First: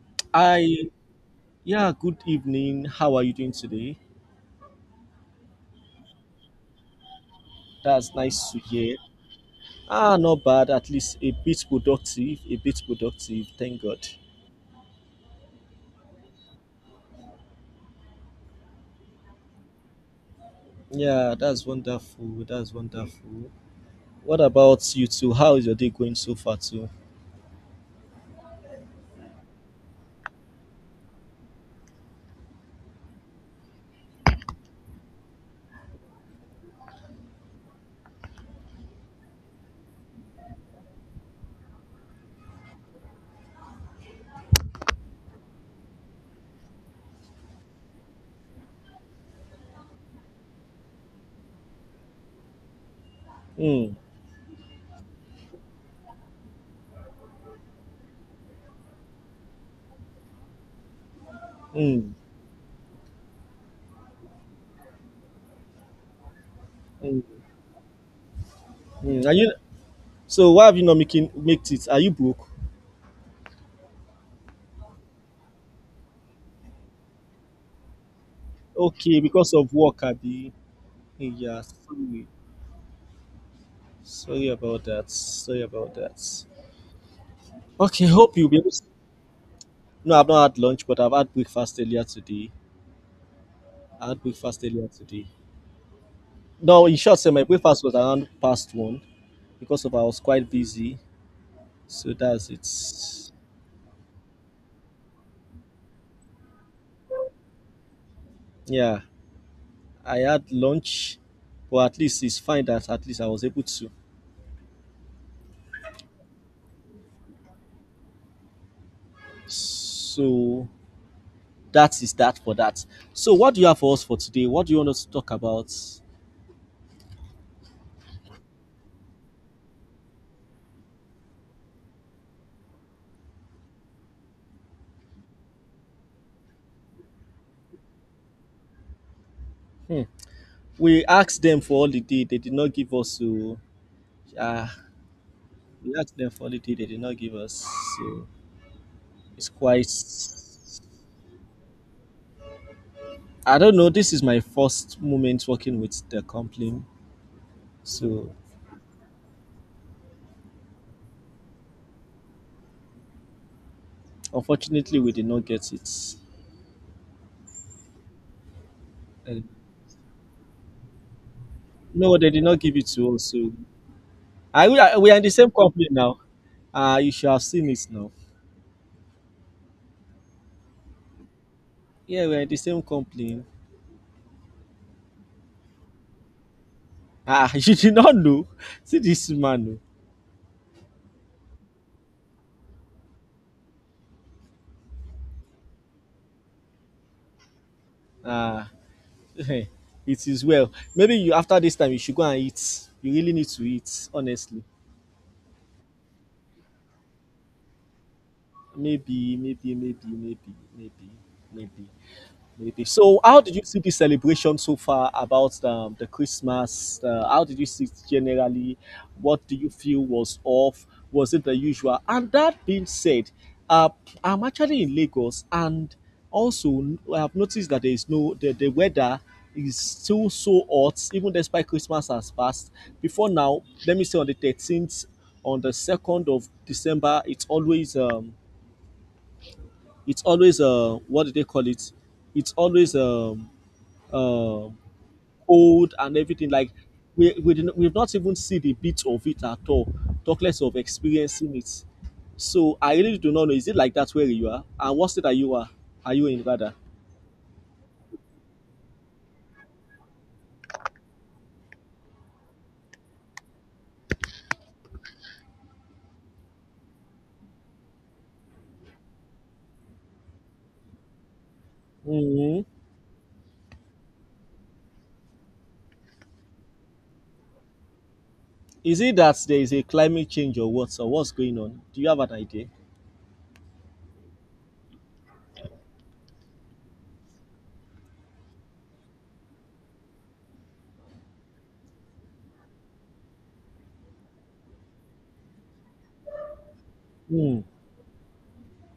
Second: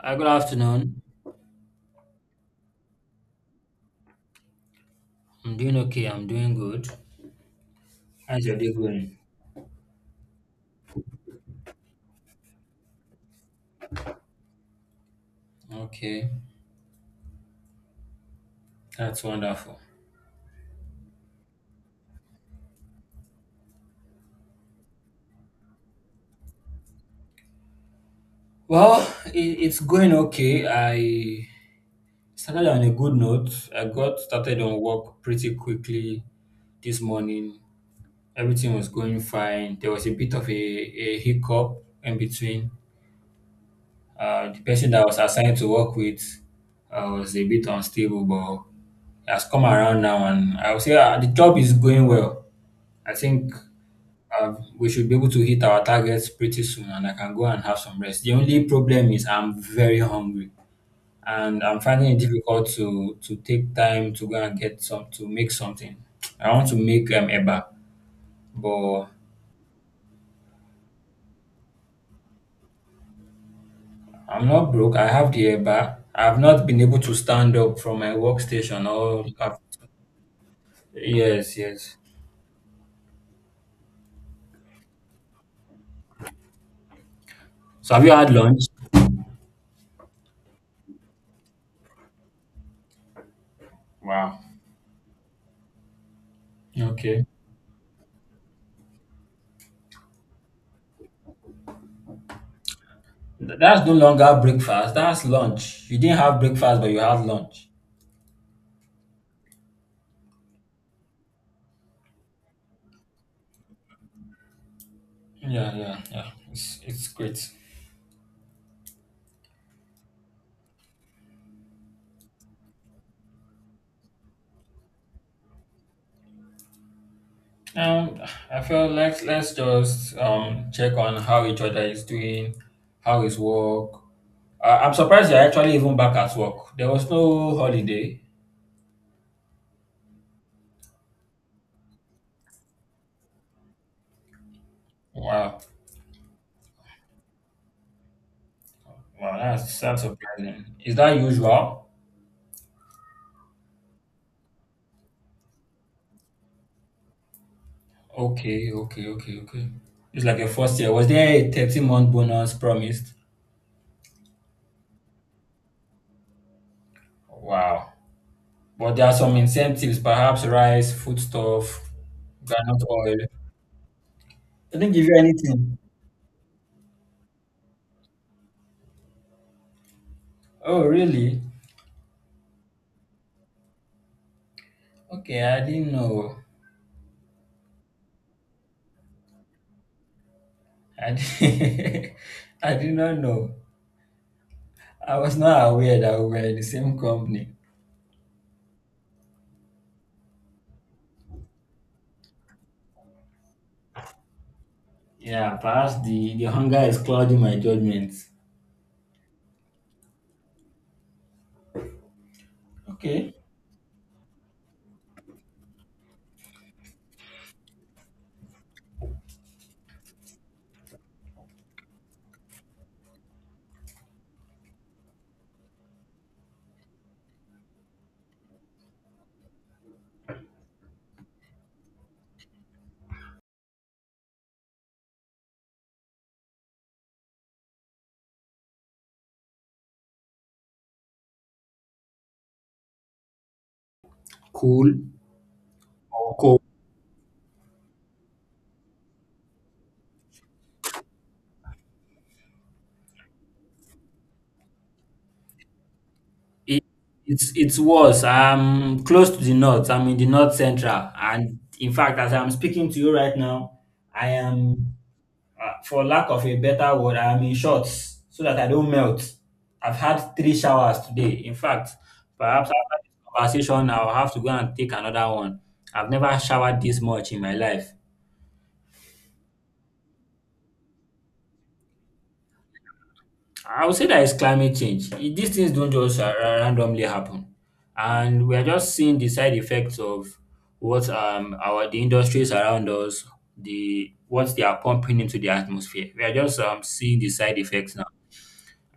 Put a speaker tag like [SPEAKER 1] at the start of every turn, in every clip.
[SPEAKER 1] Hi, good
[SPEAKER 2] I
[SPEAKER 1] afternoon.
[SPEAKER 2] Yeah, good evening. How are you doing today?
[SPEAKER 1] I'm doing okay. I'm doing good.
[SPEAKER 2] That's
[SPEAKER 1] How's
[SPEAKER 2] nice
[SPEAKER 1] your
[SPEAKER 2] to
[SPEAKER 1] day
[SPEAKER 2] hear.
[SPEAKER 1] going?
[SPEAKER 2] Not bad. At least a bit productive. A bit productive. Thank God.
[SPEAKER 1] Okay, that's wonderful.
[SPEAKER 2] Yeah, that's wonderful. That's wonderful. What about you two? How is your day going so far too?
[SPEAKER 1] Well, it's going okay. I started on a good note. I got started on work pretty quickly this morning. Everything was going fine. There was a bit of a hiccup in between. The person that I was assigned to work with was a bit unstable, but he has come around now, and I would say the job is going well. I think
[SPEAKER 2] Hmm.
[SPEAKER 1] I we should be able to hit our targets pretty soon, and I can go and have some rest. The only problem is I'm very hungry, and I'm finding
[SPEAKER 2] Hmm.
[SPEAKER 1] it difficult to take time to go and get some to make something. I want to make
[SPEAKER 2] Hmm.
[SPEAKER 1] eba, but
[SPEAKER 2] Hmm. Are you so? Why have you not making made it? Are you broke?
[SPEAKER 1] I'm not broke. I have the eba. I've not been able to stand up from my workstation.
[SPEAKER 2] Okay,
[SPEAKER 1] Or
[SPEAKER 2] because
[SPEAKER 1] I've,
[SPEAKER 2] of work, Abby.
[SPEAKER 1] yes,
[SPEAKER 2] Yeah,
[SPEAKER 1] yes.
[SPEAKER 2] sorry. Sorry about that. Sorry about that.
[SPEAKER 1] So have
[SPEAKER 2] Okay,
[SPEAKER 1] you had
[SPEAKER 2] hope you'll be
[SPEAKER 1] lunch?
[SPEAKER 2] able. No, I've not had lunch, but I've had breakfast earlier today. I had
[SPEAKER 1] Wow.
[SPEAKER 2] breakfast earlier today. No, in short,
[SPEAKER 1] Okay.
[SPEAKER 2] sir, my breakfast was around past one because of I was quite busy. So that's it.
[SPEAKER 1] That's no longer breakfast. That's lunch. You didn't have breakfast, but you had lunch.
[SPEAKER 2] Yeah, I had lunch, but at least it's fine that at least I was able to.
[SPEAKER 1] Yeah, yeah, yeah. It's great.
[SPEAKER 2] So that is that for that. So what do you have for us for today? What do you want us to talk about?
[SPEAKER 1] Um, I feel like let's just check on how each other is doing, how is work. I'm surprised you're actually even back at work. There was no holiday.
[SPEAKER 2] Hmm. We asked them for holiday. They did not give us. So uh,
[SPEAKER 1] Wow,
[SPEAKER 2] we asked them for holiday. They did not give us. So
[SPEAKER 1] wow,
[SPEAKER 2] it's quite
[SPEAKER 1] that's surprising. Is that usual?
[SPEAKER 2] I don't know. This is my first moment working with the company, so
[SPEAKER 1] Okay, okay, okay, okay. It's like a first year. Was there a 30-month bonus promised?
[SPEAKER 2] unfortunately, we did not get it.
[SPEAKER 1] Wow. But there are some
[SPEAKER 2] And
[SPEAKER 1] incentives, perhaps rice, foodstuff,
[SPEAKER 2] no, they did not give
[SPEAKER 1] groundnut
[SPEAKER 2] it to us.
[SPEAKER 1] oil.
[SPEAKER 2] So I
[SPEAKER 1] They
[SPEAKER 2] we
[SPEAKER 1] didn't
[SPEAKER 2] are,
[SPEAKER 1] give
[SPEAKER 2] we
[SPEAKER 1] you
[SPEAKER 2] are in the same
[SPEAKER 1] anything.
[SPEAKER 2] company now. Ah, you should have seen it now.
[SPEAKER 1] Oh, really?
[SPEAKER 2] Yeah, we are in the same company.
[SPEAKER 1] Okay, I didn't know.
[SPEAKER 2] You did not know. See this man.
[SPEAKER 1] I did, I did not know. I was not aware that we were in the same company.
[SPEAKER 2] Oh. It is well. Maybe you after this time you should go and eat. You really need to eat, honestly.
[SPEAKER 1] Yeah, perhaps the hunger is clouding my judgment.
[SPEAKER 2] Maybe, maybe, maybe, maybe, maybe, maybe. Maybe. So,
[SPEAKER 1] Okay.
[SPEAKER 2] how did you see the celebration so far about the Christmas? How did you see it generally? What do you feel was off? Was it the usual? And that being said, uh, I'm actually in Lagos, and also I've noticed that there is no the weather is still so hot, even despite Christmas has passed. Before now, let me say on the 13th, on the 2nd of December, it's always what do they call it? It's always uh,
[SPEAKER 1] Cool.
[SPEAKER 2] old and everything.
[SPEAKER 1] Cool.
[SPEAKER 2] Like we've not even seen the bit of it at all. Talk less of experiencing it. So I really do not know. Is it like that where you are? And what's it that you are? Are you in rather?
[SPEAKER 1] It, it's it's worse. I'm close to the north. I'm in the north central, and in fact, as I'm speaking to you right now, I am for lack of a better word, I am in shorts so that I don't melt. I've had three showers today. In fact,
[SPEAKER 2] Hmm.
[SPEAKER 1] perhaps after this conversation, I'll have to go and take another one. I've never showered this much in my life.
[SPEAKER 2] Is it that there is a climate change or what? So what's going on? Do you have an idea?
[SPEAKER 1] I would say that it's climate change. These things don't just randomly happen, and we are just seeing the side effects of what our the industries around us, the what they are pumping into the atmosphere. We are just seeing the side
[SPEAKER 2] Mm.
[SPEAKER 1] effects now.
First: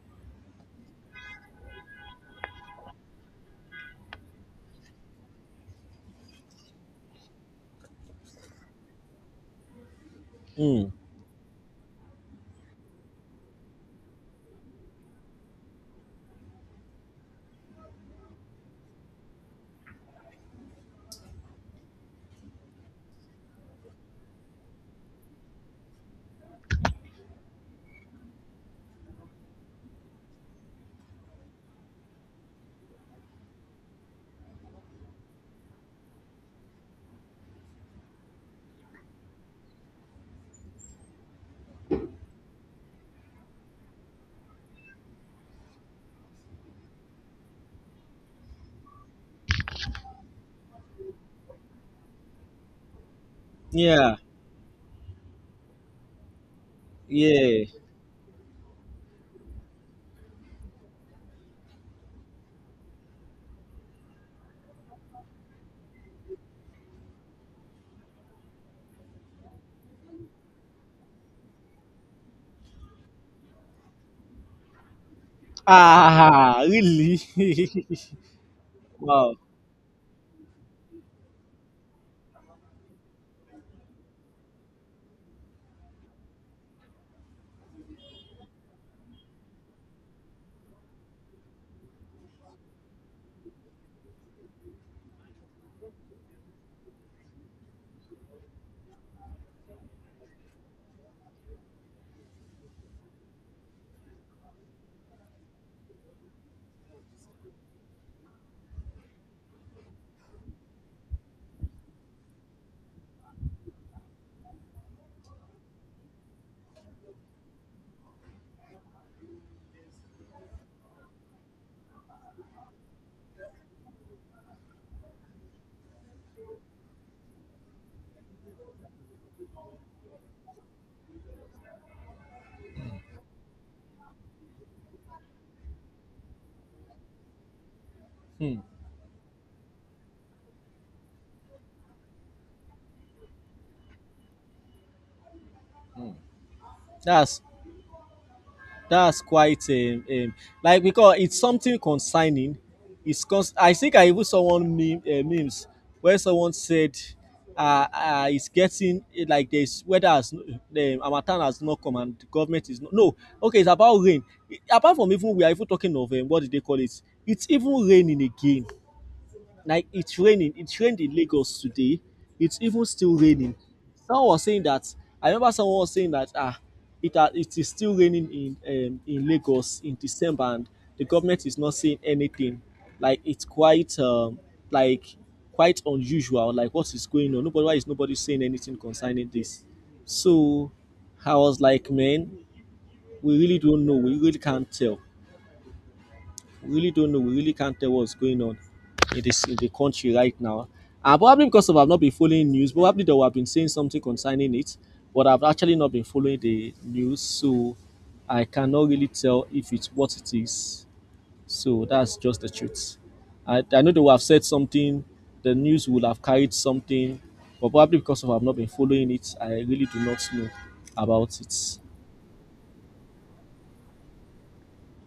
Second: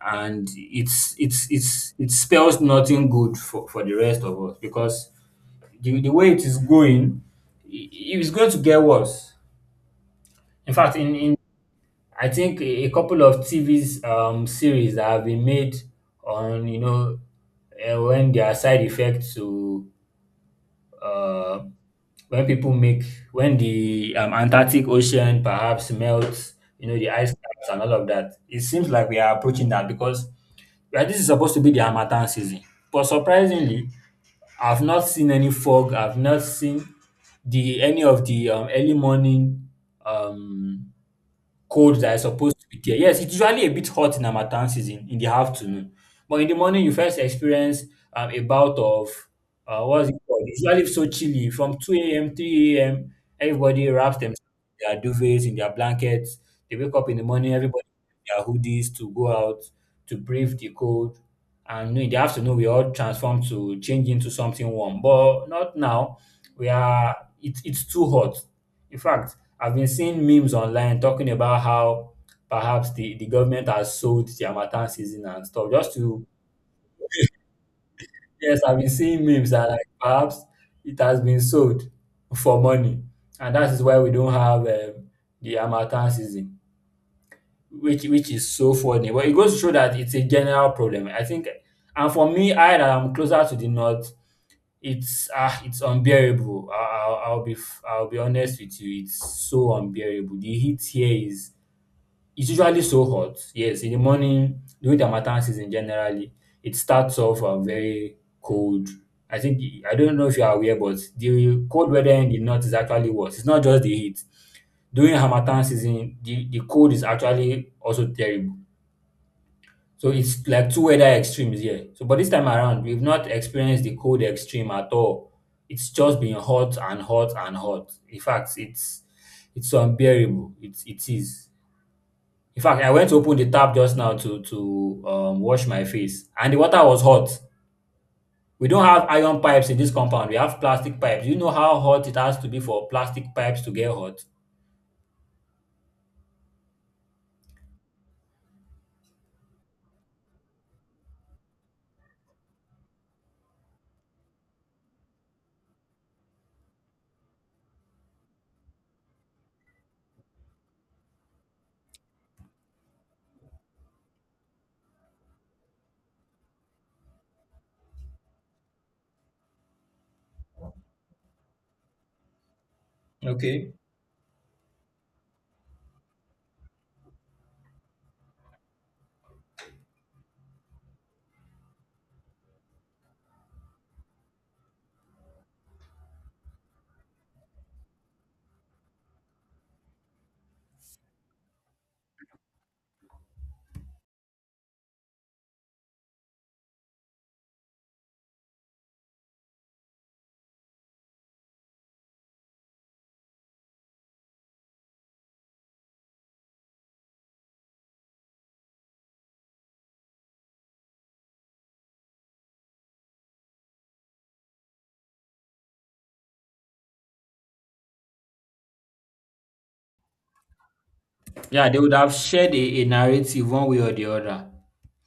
[SPEAKER 1] And it's it spells nothing good for the rest of us because the way it is going, it is going to get worse. In
[SPEAKER 2] Mm.
[SPEAKER 1] fact, in I think a couple of TV's series that have been made on you know when there are side effects to uh, when people make when the Antarctic Ocean perhaps melts, you know, the ice caps and all of that. It seems like we are approaching that because well, this is supposed to be the harmattan season. But surprisingly, I've not seen any fog. I've not seen the any of the early morning um, cold that is supposed to be there. Yes, it's usually a bit hot in harmattan season in the afternoon, but in the morning you first experience a bout of what's it called? It's usually so chilly from 2 a.m., 3 a.m. Everybody wraps
[SPEAKER 2] Yeah.
[SPEAKER 1] themselves in their duvets, in their blankets. They wake up in the morning,
[SPEAKER 2] Yeah.
[SPEAKER 1] everybody in their hoodies to go out to brave the cold. And in the afternoon, we all transform to change into something warm. But not now. We are. It's too hot. In fact, I've been seeing memes online talking about how perhaps the government has sold the Harmattan season and stuff. Just to,
[SPEAKER 2] Really?
[SPEAKER 1] yes, I've been seeing
[SPEAKER 2] Wow.
[SPEAKER 1] memes that like perhaps it has been sold for money. And that is why we don't have the Harmattan season, which is so funny. But it goes to show that it's a general problem. I think, and for me, I that I'm closer to the north, it's ah, it's unbearable. I'll be I'll be honest with you, it's so unbearable. The heat here is it's usually so hot. Yes, in the morning during the harmattan season generally, it starts off very cold. I think I don't know if you are aware, but the cold weather in the north is actually worse. It's not just the heat. During harmattan season, the cold is actually also terrible. So it's like two weather extremes here. So but this time around, we've not experienced the cold extreme at all. It's just been hot and hot and hot. In fact, it's unbearable. It is. In fact, I went to open the tap just now to wash my face, and the water was hot.
[SPEAKER 2] Hmm.
[SPEAKER 1] We don't have iron pipes in this compound. We have plastic pipes. Do you know how hot it has to be for plastic pipes to get hot?
[SPEAKER 2] That's that's quite like because it's something concerning. I think I even saw one meme, memes where someone said, "It's getting like this weather the Amatan has not come and the government is not no okay." It's about rain. Apart from even we are even talking of what did they call it? It's even raining again. Like it's raining. It rained in Lagos today. It's even still raining.
[SPEAKER 1] Okay.
[SPEAKER 2] Someone was saying that. I remember someone was saying that it is still raining in Lagos in December, and the government is not saying anything. Like it's quite like quite unusual. Like what is going on? Nobody Why is nobody saying anything concerning this? So I was like, man, we really don't know. We really can't tell. We really don't know. We really can't tell what's going on in the country right now. Probably because of I've not been following news, probably though I've been saying something concerning it, but I've actually not been following the news, so I cannot really tell if it's what it is. So that's just the truth. I know they would have said something, the news would have carried something, but probably because of I've not been following it, I really do not know about
[SPEAKER 1] Yeah, they
[SPEAKER 2] it.
[SPEAKER 1] would have shared a narrative one way or the other.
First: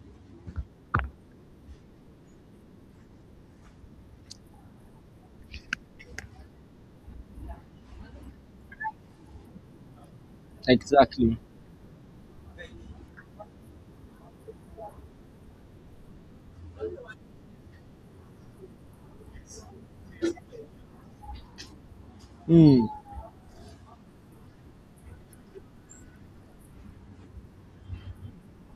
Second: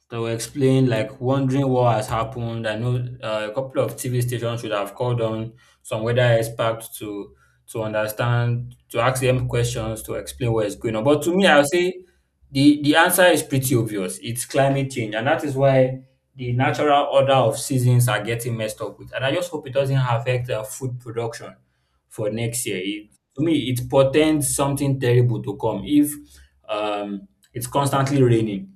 [SPEAKER 1] They were explaining, like, wondering what has happened. I know a couple of TV stations should have called on some weather experts to understand, to ask them questions, to explain what is going on. But to
[SPEAKER 2] Exactly.
[SPEAKER 1] me, I'll say the answer is pretty obvious. It's climate change, and that is why the natural order of seasons are getting messed up with. And I just hope it doesn't affect food production for next year.
[SPEAKER 2] Hmm.
[SPEAKER 1] It to me, it portends something terrible to come if um, it's constantly raining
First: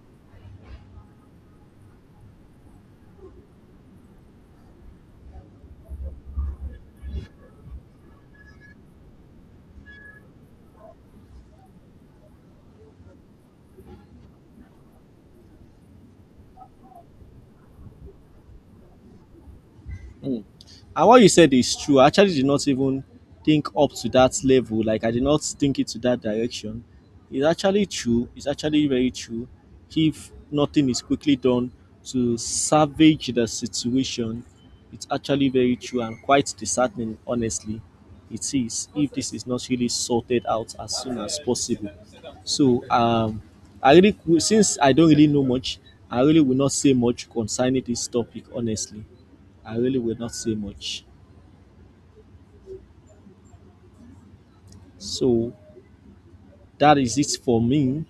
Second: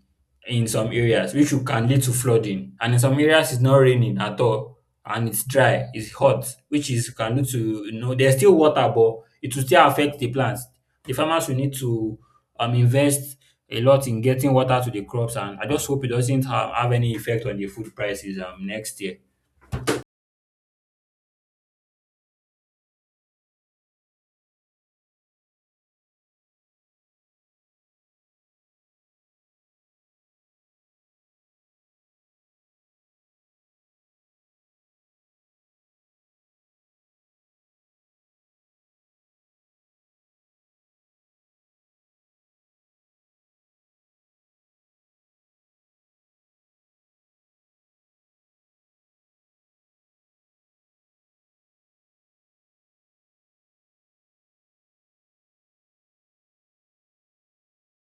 [SPEAKER 1] in some areas, which you can lead to flooding. And in some areas, it's not raining at all and it's dry, it's hot, which is can lead to, you know, there's still water, but it will still affect the plants. The farmers will need to invest a lot in getting water to the crops. And I just hope it doesn't have any effect on the food prices next year.
[SPEAKER 2] Mm. And what you said is true. I actually did not even think up to that level. Like I did not think it to that direction. It's actually true. It's actually very true. If nothing is quickly done to salvage the situation, it's actually very true and quite disheartening, honestly. It is if this is not really sorted out as soon as possible. So I really since I don't really know much, I really will not say much concerning this topic honestly. I really will not say much. So that is it for me.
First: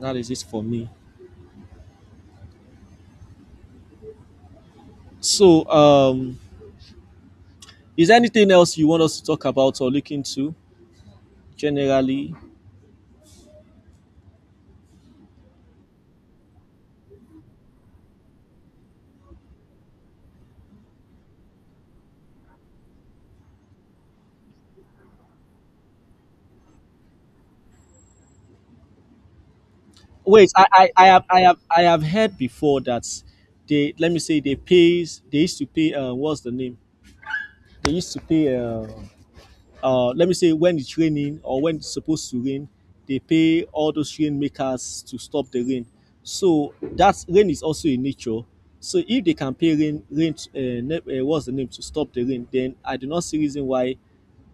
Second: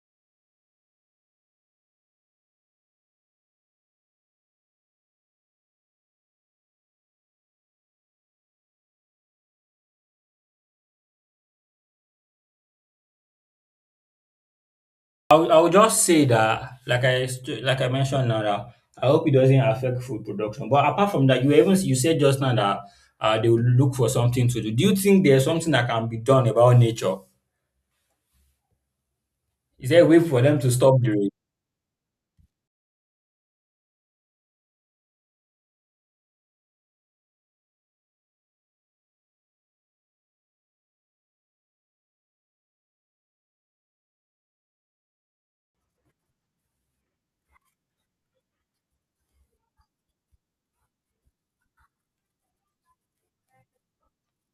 [SPEAKER 2] That is it for me. So is there anything else you want us to talk about or look into generally?
[SPEAKER 1] I would just say that, like like I mentioned now, that I hope it doesn't affect food production. But apart from that, you even you said just now that they will look for something to do. Do you think there's something that can be done about nature? Is there a way for
[SPEAKER 2] Wait,
[SPEAKER 1] them
[SPEAKER 2] I
[SPEAKER 1] to
[SPEAKER 2] I,
[SPEAKER 1] stop
[SPEAKER 2] I
[SPEAKER 1] the
[SPEAKER 2] have
[SPEAKER 1] rain?
[SPEAKER 2] I have I have heard before that they let me say they used to pay what's the name? They used to pay let me say when it's raining or when it's supposed to rain, they pay all those rainmakers to stop the rain. So that rain is also in nature. So if they can pay rain, what's the name to stop the rain, then I do not see reason why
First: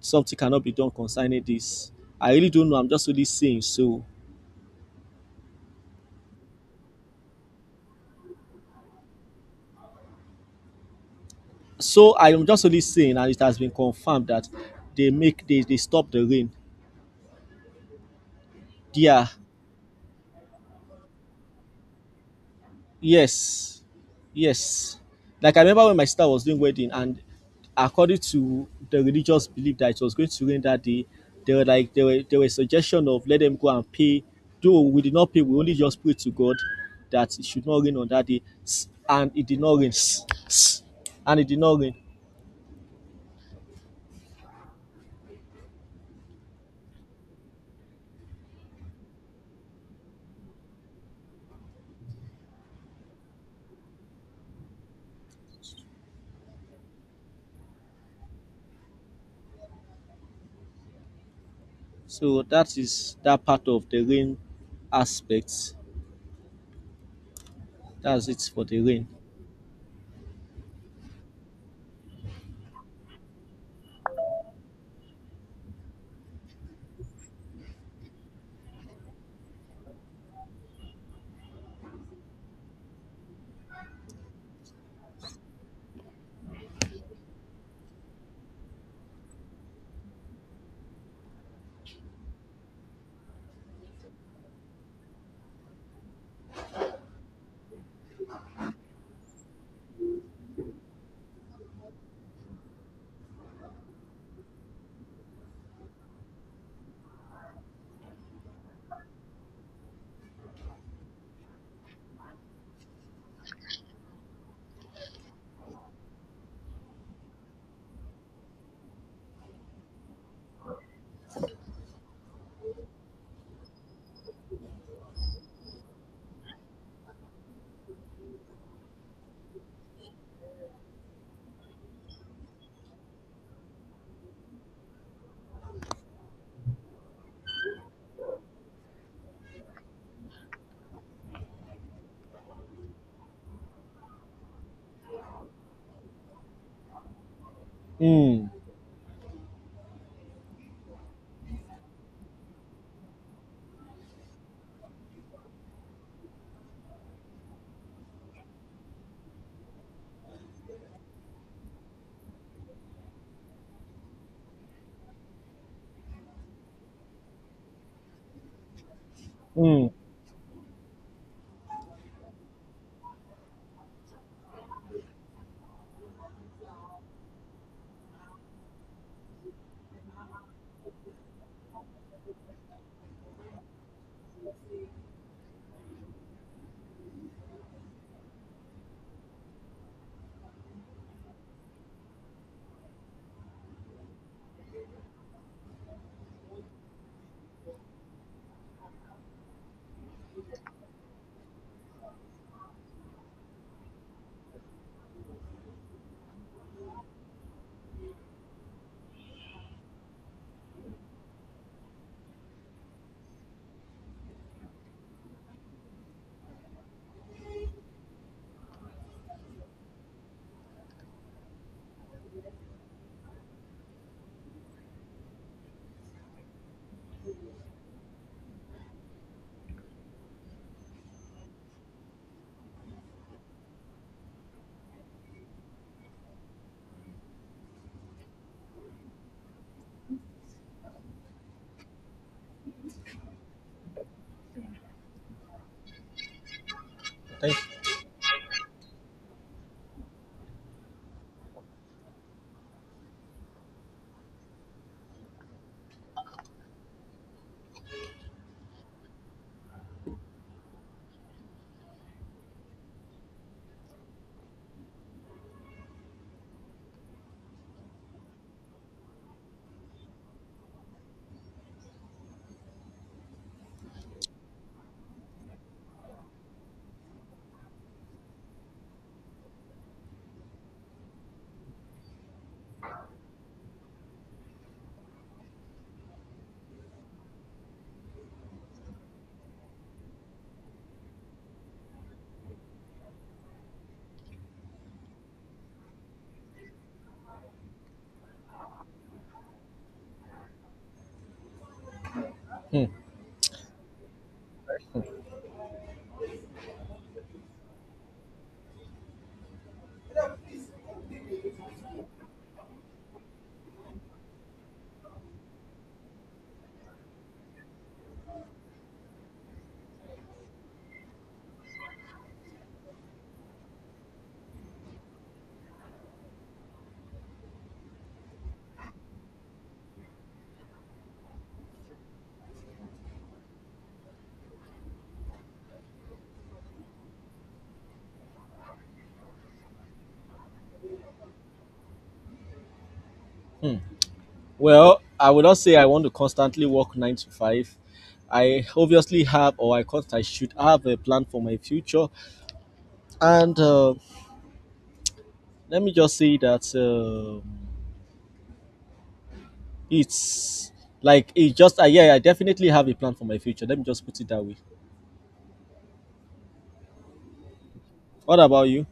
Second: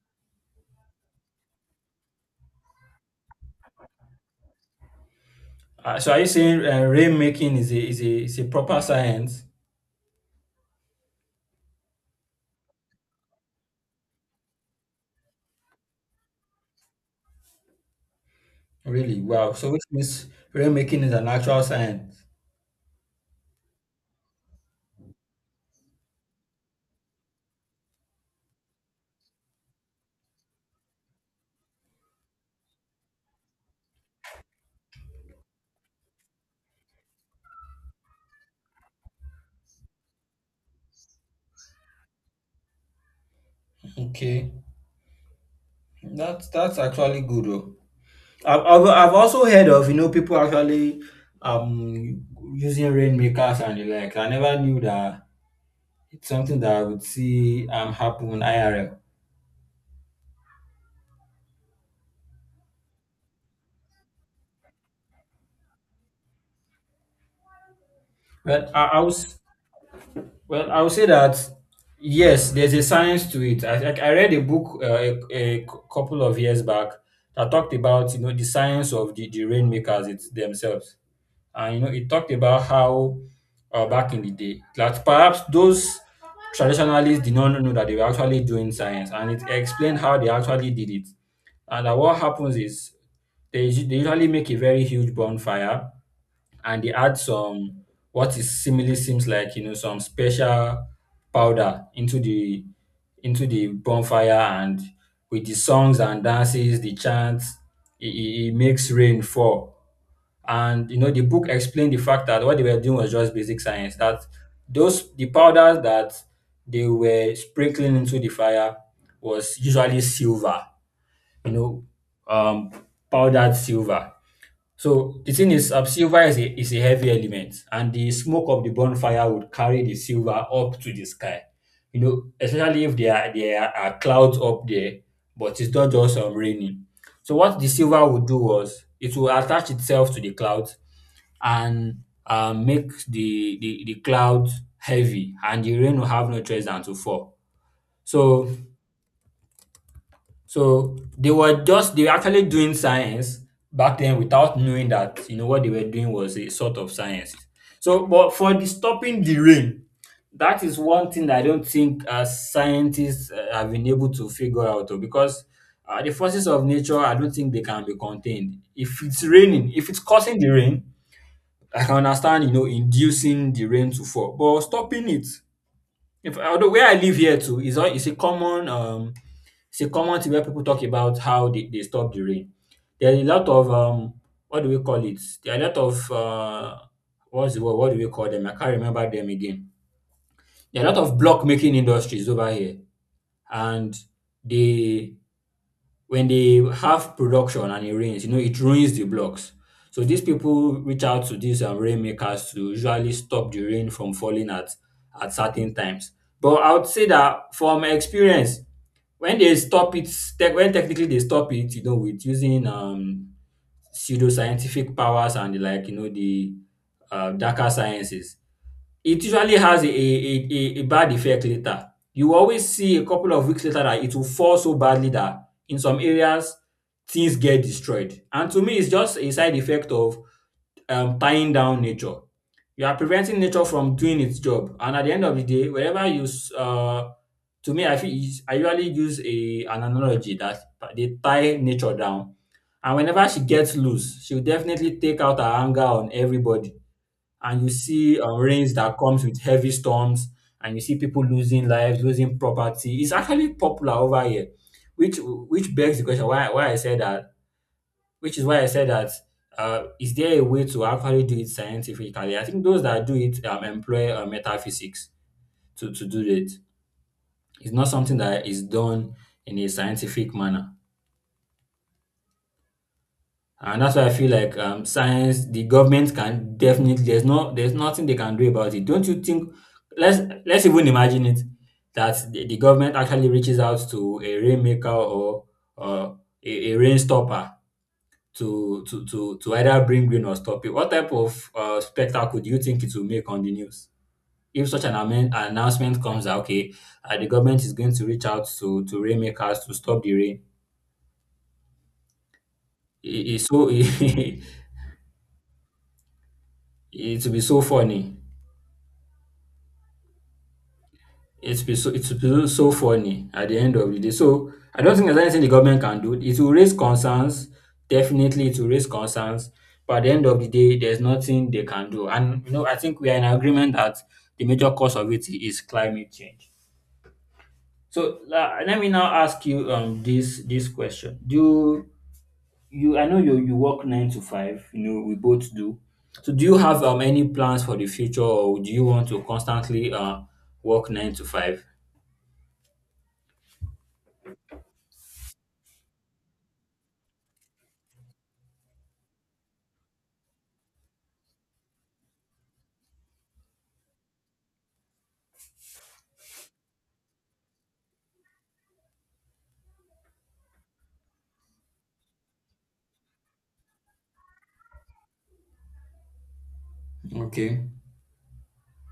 [SPEAKER 2] something cannot be done concerning this. I really don't know. I'm just only saying. So,
[SPEAKER 1] So are you saying rainmaking is a is a is a proper science?
[SPEAKER 2] so I am just only saying, and it has been confirmed that they stop the rain.
[SPEAKER 1] Really?
[SPEAKER 2] Yeah.
[SPEAKER 1] Wow. So which means rainmaking is an actual science.
[SPEAKER 2] Yes, yes. Like I remember when my sister was doing wedding, and according to the religious belief that it was going to rain that day, they were like there were suggestion of let them go and pay. Though we did not pay, we only just prayed to God that it should not rain on that day, and it did not rain, and it did not rain.
[SPEAKER 1] Okay, that's actually good. Though. I've also heard of you know people actually um using rainmakers and the like. I never knew that it's something that I would see happen IRL.
[SPEAKER 2] So that is that part of the rain aspect. That's it for
[SPEAKER 1] Well,
[SPEAKER 2] the
[SPEAKER 1] I
[SPEAKER 2] rain.
[SPEAKER 1] was well I would say that yes, there's a science to it. I read a book a couple of years back that talked about you know the science of the rainmakers it themselves. And you know, it talked about how back in the day that perhaps those traditionalists did not know that they were actually doing science, and it explained how they actually did it. And that what happens is they, they usually make a very huge bonfire and they add some what is seemingly seems like you know some special powder into the bonfire, and with the songs and dances the chants it makes rain fall. And you know, the book explained the fact that what they were doing was just basic science. That those the powders that they were sprinkling into the fire was usually silver, you know, um, powdered silver. So the thing is, silver is is a heavy element, and the smoke of the bonfire would carry the silver up to the sky. You know, especially if there are clouds up there, but it's not just raining. So what the silver would do was it will attach itself to the clouds and make the cloud heavy, and the rain will have no choice than to fall. So
[SPEAKER 2] Mm,
[SPEAKER 1] so they were just they were actually doing science back then without knowing that you know what they were doing was a sort of science. So but for the stopping the rain, that is one thing that I don't think scientists have been able to figure out oh, because the forces of nature I don't think they can be contained if it's raining if
[SPEAKER 2] mm.
[SPEAKER 1] it's causing the rain. I can understand, you know, inducing the rain to fall, but stopping it if although where I live here too is is a common it's a common thing where people talk about how they stop the rain. There are a lot of what do we call it? There are a lot of what's the word? What do we call them? I can't remember them again. There are a lot of block making industries over here, and they when they have production and it rains, you know, it ruins the blocks. So these people reach out to these rainmakers to usually stop the rain from falling at certain times. But I would say that from experience, when they stop it, tech when technically they stop it, with using pseudoscientific powers and the like, the darker sciences, it usually has a bad effect later. You always see a couple of weeks later that it will fall so badly that in some areas things get destroyed. And to me, it's just a side effect of tying down nature. You are preventing nature from doing its job. And at the end of the day, to me, I feel I usually use a an analogy that they tie nature down. And whenever she gets loose, she'll definitely take out her anger on everybody, and you
[SPEAKER 2] Thank
[SPEAKER 1] see rains that comes with heavy storms, and you see people losing lives, losing property. It's actually popular over here, which begs the question, why I said that which is why I said that. Is there a way to actually do it scientifically? I think those that do it employ metaphysics to do it. It's not something that is done in a scientific manner. And that's why I feel like the government can definitely. There's nothing they can do about it. Don't you think? Let's even imagine it that the government actually reaches out to a rainmaker or a rain stopper to either bring rain or stop it. What type of spectacle do you think it will make on the news? If such an announcement comes out, okay, the government is going to reach out to rainmakers to stop the rain. It's so it will be so funny. It's been so funny at the end of the day. So I don't think there's anything the government can do. It will raise concerns. Definitely it will raise concerns. But at the end of the day, there's nothing they can do. And I think we are in agreement that the major cause of it is climate change. So let me now ask you this question. Do you I know you work nine to five, we both do. So do you have any plans for the future or do you want to constantly work nine to five?
[SPEAKER 2] you. Mm. Well, I would not say I want to constantly work nine to five. I obviously have, or I should have a plan for my future. And let me just say that it's like it just yeah, I definitely have a plan for my future. Let me just put it that way.
[SPEAKER 1] Okay.
[SPEAKER 2] What about you?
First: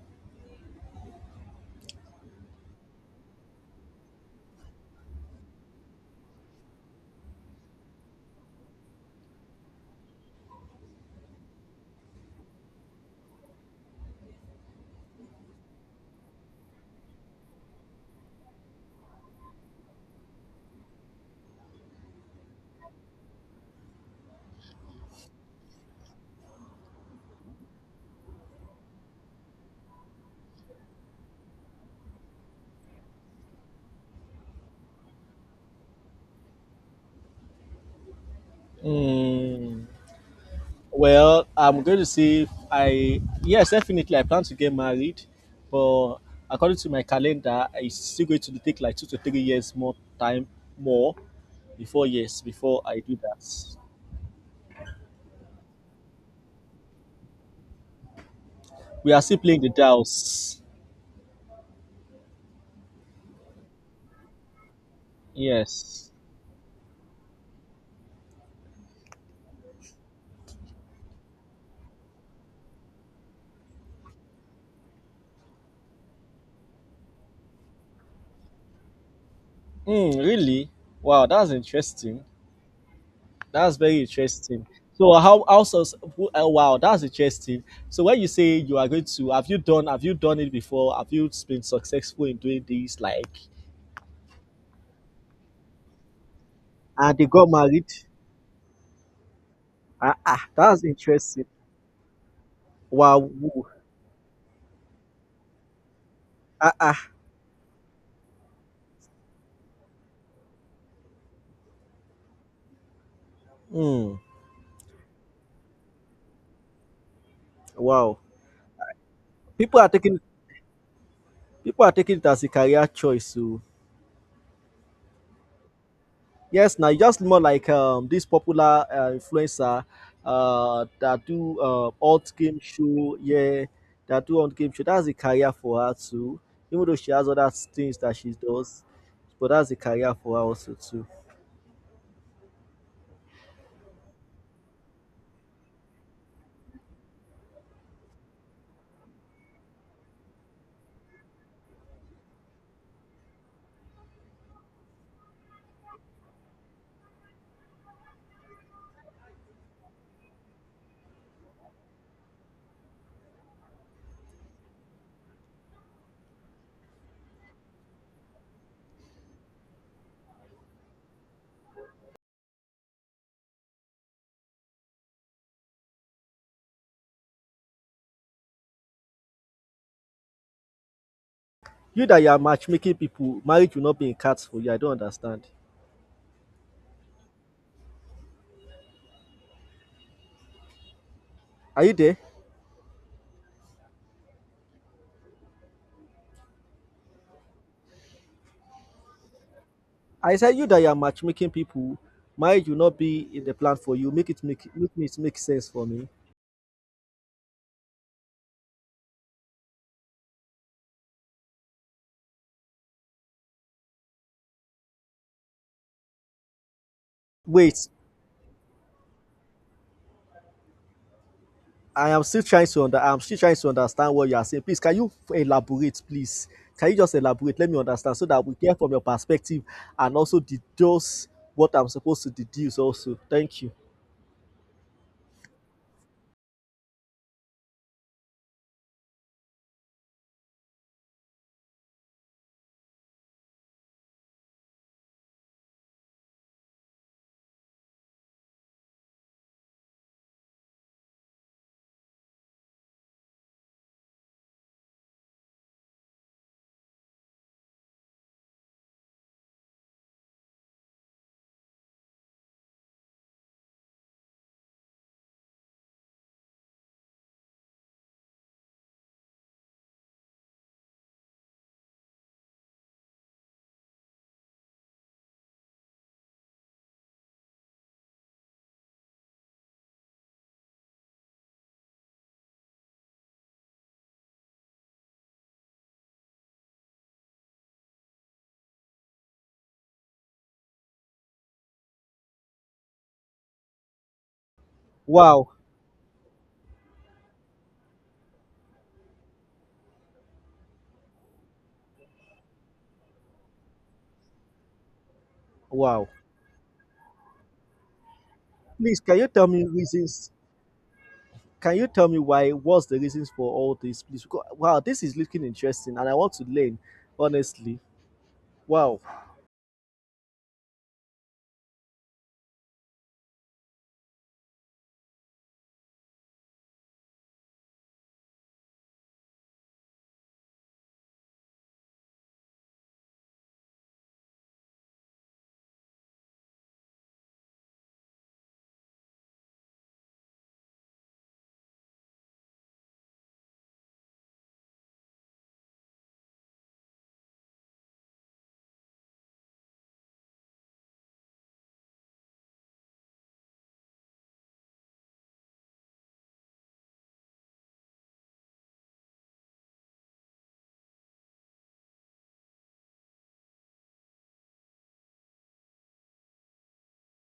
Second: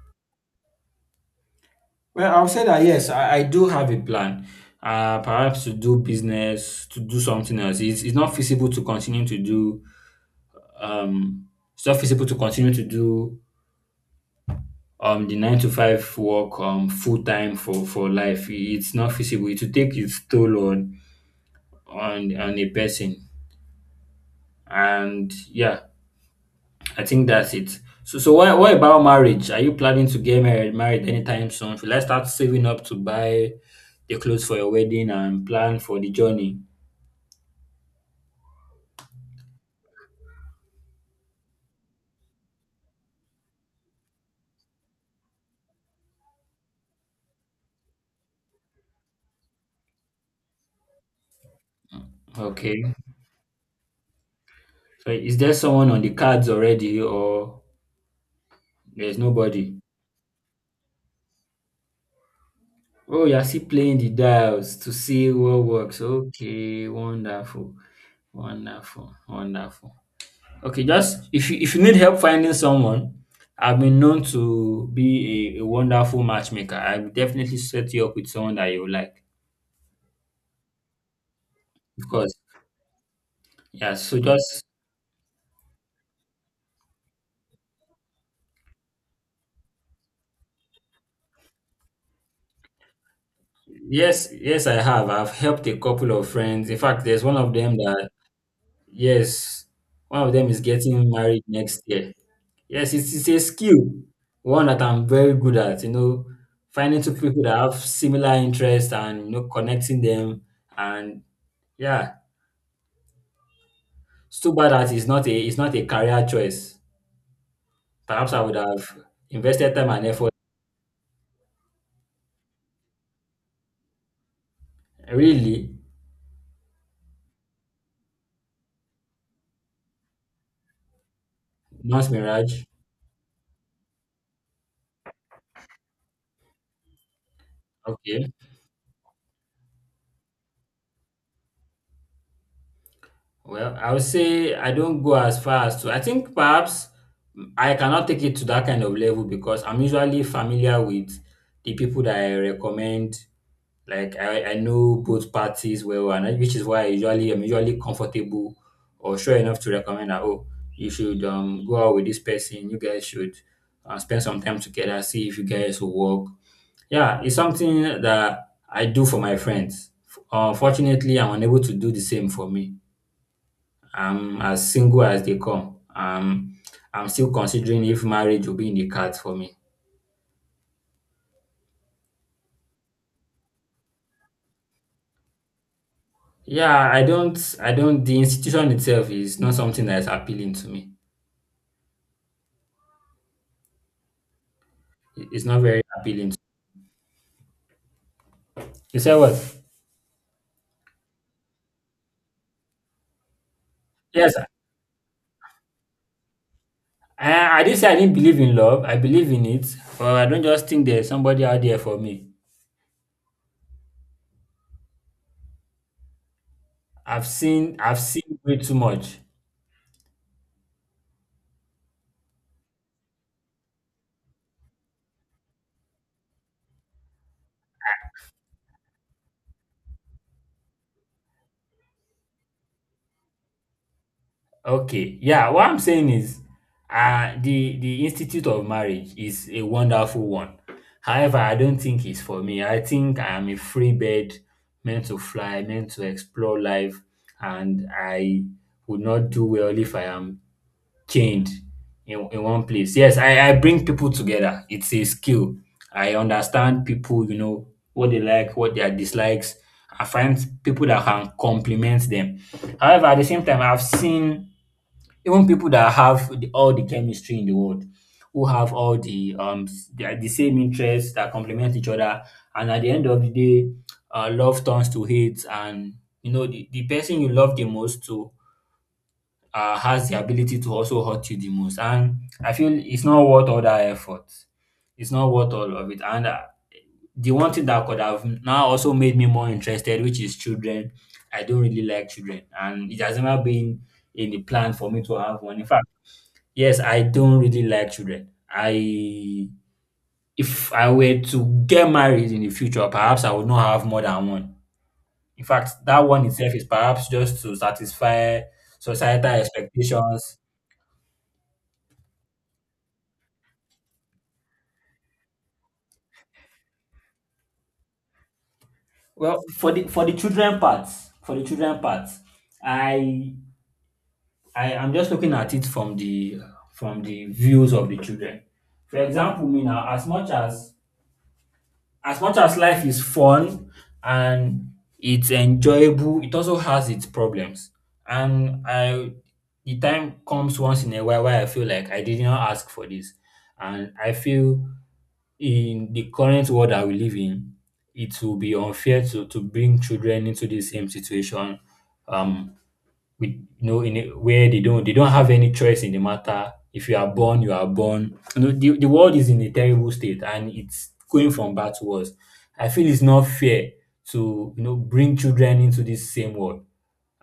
[SPEAKER 1] Well, I'll say that yes, I do have a plan. Perhaps to do business, to do something else. It's not feasible to continue to do um it's not feasible to continue to do the nine to five work full time for life. It's not feasible. It will take its toll on a person. And yeah, I think that's it. So what about marriage? Are you planning to get married anytime soon? Should I start saving up to buy the clothes for your wedding and plan for the journey?
[SPEAKER 2] Mm, well, I'm going to say I yes, definitely I plan to get married, but according to my calendar, it's still going to take like 2 to 3 years more time more before before
[SPEAKER 1] Okay.
[SPEAKER 2] I do that.
[SPEAKER 1] So is there someone on the cards already or
[SPEAKER 2] We
[SPEAKER 1] there's
[SPEAKER 2] are still playing the
[SPEAKER 1] nobody?
[SPEAKER 2] dials.
[SPEAKER 1] Oh, you're still playing the dials to see what works.
[SPEAKER 2] Yes.
[SPEAKER 1] Okay, wonderful. Wonderful. Wonderful. Okay, just if you need help finding someone, I've been known to be a wonderful matchmaker. I will definitely set you up with someone that you like.
[SPEAKER 2] Mm, really. Wow, that's
[SPEAKER 1] Of
[SPEAKER 2] interesting.
[SPEAKER 1] course.
[SPEAKER 2] That's
[SPEAKER 1] Yeah,
[SPEAKER 2] very
[SPEAKER 1] so just,
[SPEAKER 2] interesting. So how also, oh, wow, that's interesting. So when you say you are going to have you done it before, have you been successful in doing this, like,
[SPEAKER 1] yes, yes, I have. I've helped a couple of friends. In fact,
[SPEAKER 2] and
[SPEAKER 1] there's
[SPEAKER 2] they
[SPEAKER 1] one
[SPEAKER 2] got
[SPEAKER 1] of them
[SPEAKER 2] married?
[SPEAKER 1] that. Yes,
[SPEAKER 2] Ah,
[SPEAKER 1] one of
[SPEAKER 2] ah,
[SPEAKER 1] them is
[SPEAKER 2] that's
[SPEAKER 1] getting married
[SPEAKER 2] interesting.
[SPEAKER 1] next year. Yes, it's,
[SPEAKER 2] Wow,
[SPEAKER 1] it's a
[SPEAKER 2] woo.
[SPEAKER 1] skill, one that I'm very good at,
[SPEAKER 2] Ah, ah.
[SPEAKER 1] finding two people that have similar interests and connecting them. And yeah,
[SPEAKER 2] Mm,
[SPEAKER 1] it's too bad that it's not a career choice.
[SPEAKER 2] wow.
[SPEAKER 1] Perhaps I would have invested
[SPEAKER 2] people are
[SPEAKER 1] time and
[SPEAKER 2] taking
[SPEAKER 1] effort.
[SPEAKER 2] People are taking it as a career choice, so.
[SPEAKER 1] Really?
[SPEAKER 2] Yes, now just more like this popular influencer that do
[SPEAKER 1] Not
[SPEAKER 2] alt game
[SPEAKER 1] Mirage.
[SPEAKER 2] show, yeah, that do alt game show. That's a career for her too. Even though she has other things that
[SPEAKER 1] Okay.
[SPEAKER 2] she does, but that's a career for her also too.
[SPEAKER 1] Well, I would say I don't go as far as to, I think perhaps I cannot take it to that kind of level because I'm usually familiar with the people that I recommend. Like I know both parties well, and which is why I'm usually comfortable or sure enough to recommend that oh, you should go out with this person. You guys should spend some time together. See if you guys will work. Yeah, it's something that I do for my friends. Unfortunately, I'm unable to do the same for me. I'm as single as they come. I'm still considering if marriage will be in the cards for me.
[SPEAKER 2] You that you are matchmaking people, marriage will not be in cards for you. I don't understand.
[SPEAKER 1] Yeah, I don't, the institution itself is not something that is appealing to me.
[SPEAKER 2] Are you there?
[SPEAKER 1] It's not very appealing. To You said what?
[SPEAKER 2] I said you that you are matchmaking people, marriage will not be in the plan for you. Make
[SPEAKER 1] Yes,
[SPEAKER 2] it make make it make sense for me.
[SPEAKER 1] I didn't say I didn't believe in love. I believe in it, but I don't just think there's somebody out there for me. I've seen,
[SPEAKER 2] Wait,
[SPEAKER 1] I've seen way too much.
[SPEAKER 2] I'm still trying to understand what you are saying. Please, can you elaborate, please? Can you just elaborate? Let me understand so that we hear from your perspective and also deduce what I'm supposed to deduce also. Thank you.
[SPEAKER 1] Okay, yeah, what I'm saying is the institute of marriage is a wonderful one. However, I don't think it's for me. I think I am a free bird meant to fly, meant to explore life, and I would not do well if I am chained in one place. Yes, I bring people together. It's a skill. I understand people, what they like, what their dislikes. I find people that can complement them. However, at the same time, I've seen even people that have all the chemistry in the world, who have all the the same interests that complement each other, and at the end of the day, love turns to hate, and the person you love the most to has the ability to also hurt you the most. And I feel it's not worth all that effort. It's not worth all of it. And the one thing that could have now also made me more interested, which is children. I don't really like children, and it has never been in the plan for me to have
[SPEAKER 2] Wow.
[SPEAKER 1] one. In fact. Yes, I don't really like children. I If I were to get married in the future, perhaps I would not have more than one. In fact, that
[SPEAKER 2] Wow.
[SPEAKER 1] one itself is perhaps just to satisfy
[SPEAKER 2] Please, can you
[SPEAKER 1] societal
[SPEAKER 2] tell me reasons?
[SPEAKER 1] expectations.
[SPEAKER 2] Can you tell me why? What's the reasons for all this, please? Because, wow, this is looking interesting and I want to learn, honestly. Wow.
[SPEAKER 1] Well, for the children part, for the children part, I I am just looking at it from the views of the children. For example, me now, as much as life is fun and it's enjoyable, it also has its problems. And the time comes once in a while where I feel like I did not ask for this, and I feel in the current world that we live in, it will be unfair to bring children into the same situation. Um, with in a where they don't have any choice in the matter. If you are born, you are born. The world is in a terrible state and it's going from bad to worse. I feel it's not fair to bring children into this same world,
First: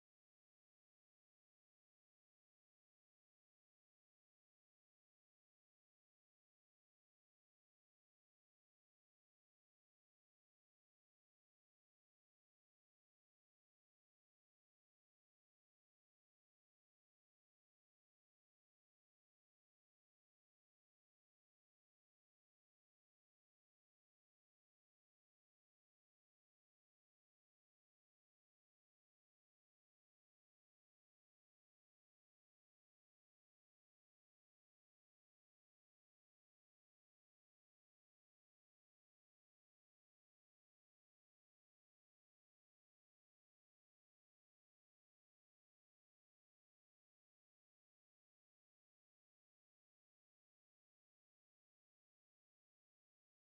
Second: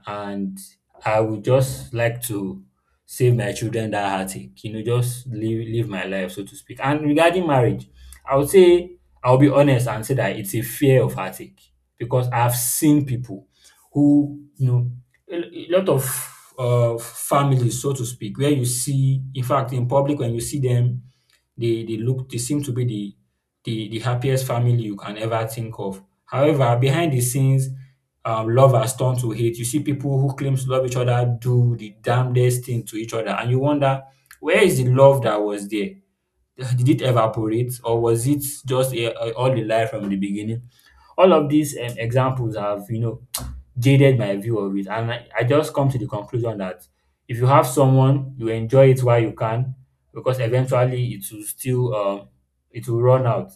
[SPEAKER 1] and I would just like to save my children that heartache, just live my life, so to speak. And regarding marriage, I would say I'll be honest and say that it's a fear of heartache because I've seen people who, you know, a lot of families, so to speak, where you see, in fact, in public, when you see them, they look, they seem to be the happiest family you can ever think of. However, behind the scenes, love has turned to hate. You see people who claim to love each other do the damnedest thing to each other, and you wonder, where is the love that was there? Did it evaporate, or was it just all a lie from the beginning? All of these examples have jaded my view of it, and I just come to the conclusion that if you have someone, you enjoy it while you can, because eventually it will still it will run out.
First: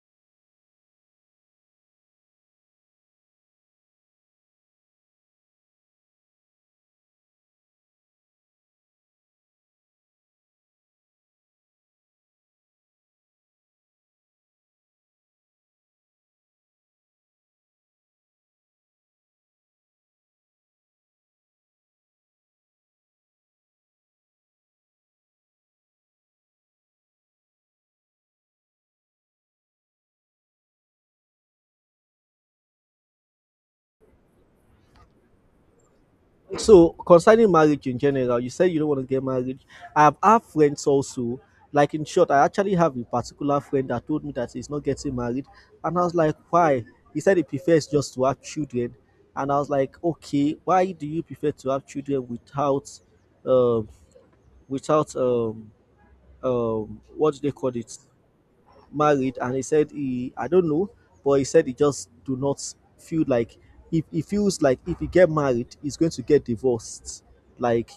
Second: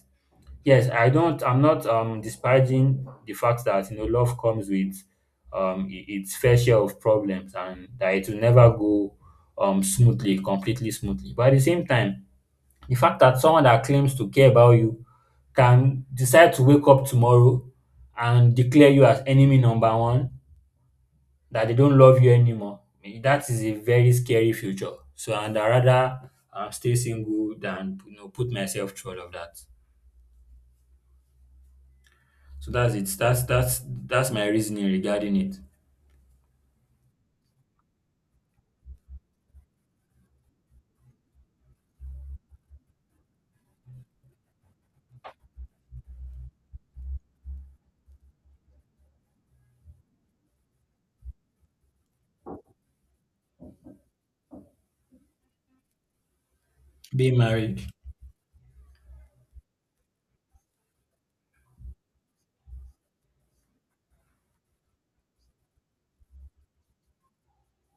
[SPEAKER 1] Yes, I don't. I'm not disparaging the fact that love comes with its fair share of problems and that it will never go smoothly, completely smoothly. But at the same time, the fact that someone that claims to care about you can decide to wake up tomorrow and declare you as enemy number one, that they don't love you anymore, that is a very scary future. So, and I rather stay single than put myself through all of that. So that's it. That's my reasoning regarding it.
[SPEAKER 2] So concerning marriage in general, you said you don't want to get married. I've have friends also. Like in short, I actually have a particular friend that told me that he's not getting married, and I was like, why? He said he prefers just to have children, and I was like, okay, why do you prefer to have children without, um, without what
[SPEAKER 1] Being
[SPEAKER 2] do they call
[SPEAKER 1] married.
[SPEAKER 2] it? Married. And he said he I don't know, but he said he just do not feel like if he get married, he's going to get divorced, like,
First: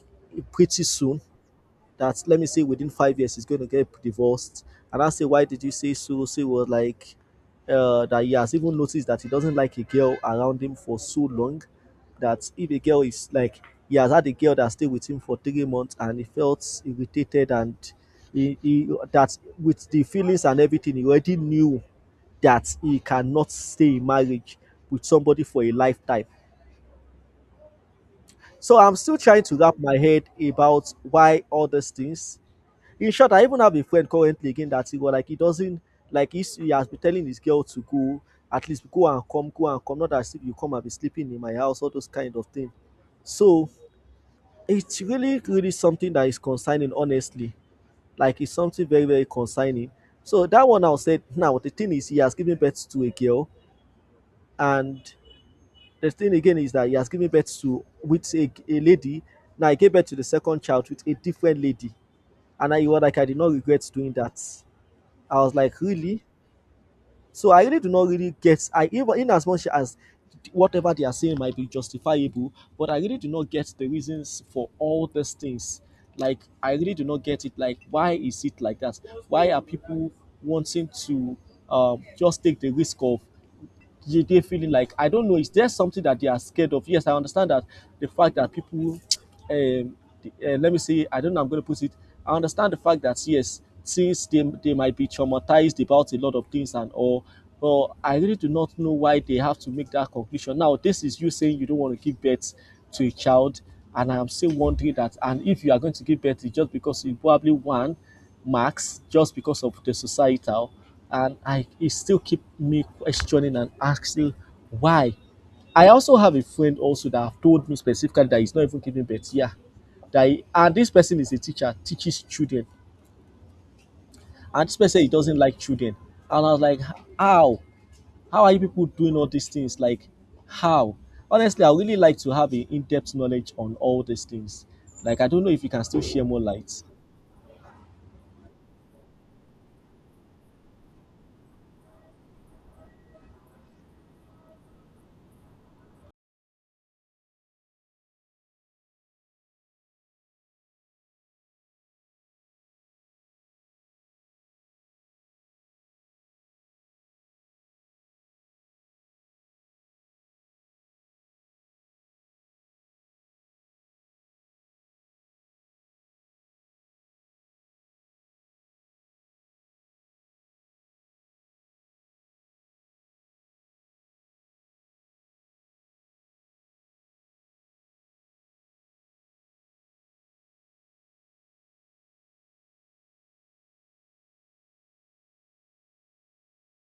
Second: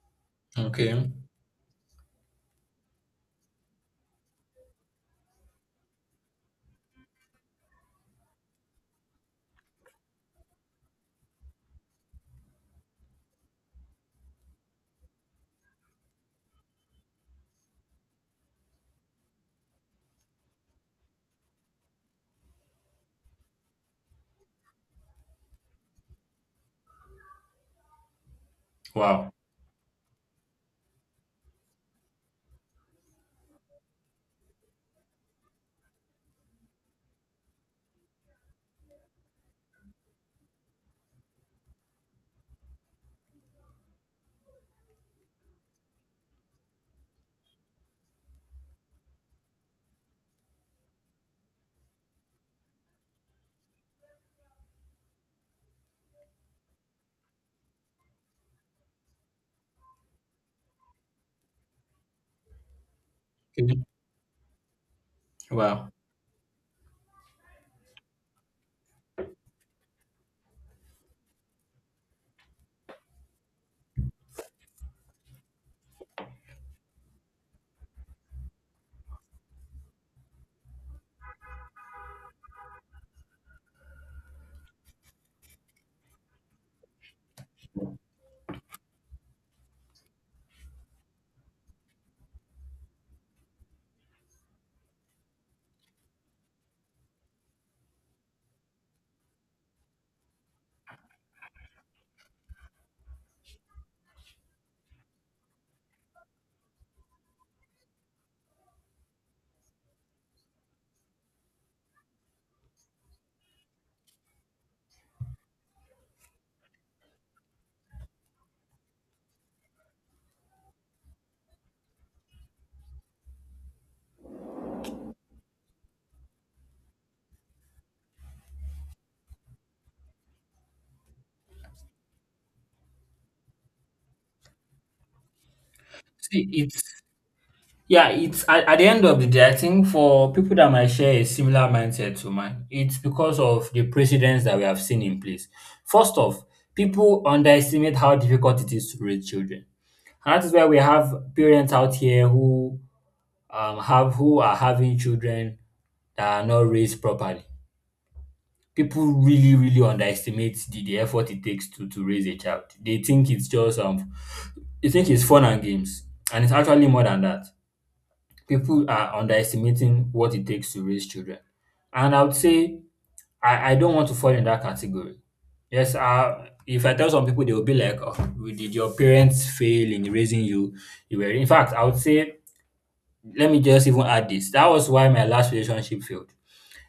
[SPEAKER 2] pretty
[SPEAKER 1] Okay.
[SPEAKER 2] soon. That let me say within 5 years he's going to get divorced. And I say, why did you say so? So he was like, that he has even noticed that he doesn't like a girl around him for so long, that if a girl is like, he has had a girl that stayed with him for 3 months and he felt irritated, and he that with the feelings and everything he already knew that he cannot stay in marriage with somebody for a lifetime. So I'm still
[SPEAKER 1] Wow.
[SPEAKER 2] trying to wrap my head about why all these things. In short, I even have a friend currently again that he was like he doesn't, like he has been telling his girl to go, at least go and come, go and come, not as if you come and be sleeping in my house, all those kind of things. So it's really really something that is concerning, honestly. Like it's something very very concerning. So that one, I said, now the thing is he has given birth to a girl, and the thing again is that he has given birth to with a lady. Now he gave birth to the second child with a different lady, and I was like, I did not
[SPEAKER 1] Okay.
[SPEAKER 2] regret doing that. I was like,
[SPEAKER 1] Wow.
[SPEAKER 2] really? So I really do not really get. I, even in as much as whatever they are saying might be justifiable, but I really do not get the reasons for all these things. Like I really do not get it. Like why is it like that? Why are people wanting to just take the risk of they feeling like, I don't know, is there something that they are scared of? Yes, I understand that the fact that people um let me say, I don't know, I'm going to put it, I understand the fact that yes, since they might be traumatized about a lot of things and all, but I really do not know why they have to make that conclusion. Now this is you saying you don't want to give birth to a child, and I'm still wondering that. And if you are going to give birth, it's just because you probably one marks, just because of the societal. And I, it still keep me questioning and asking why. I also have a friend also that have told me specifically that he's not even giving birth, yeah, that he, and this person is a teacher, teaches children, and this person he doesn't like children. And I was like, how? How are you people doing all these things? Like how? Honestly, I really like to have an in-depth knowledge on all these things. Like I don't know if you can still share more
[SPEAKER 1] See, it's
[SPEAKER 2] light.
[SPEAKER 1] yeah, it's at the end of the day, I think for people that might share a similar mindset to mine, it's because of the precedents that we have seen in place. First off, people underestimate how difficult it is to raise children. And that is why we have parents out here who have who are having children that are not raised properly. People really really underestimate the effort it takes to raise a child. They think it's just they think it's fun and games, and it's actually more than that. People are underestimating what it takes to raise children, and I would say I don't want to fall in that category. Yes, if I tell some people they will be like, oh, did your parents fail in raising you? You were in fact, I would say, let me just even add this, that was why my last relationship failed.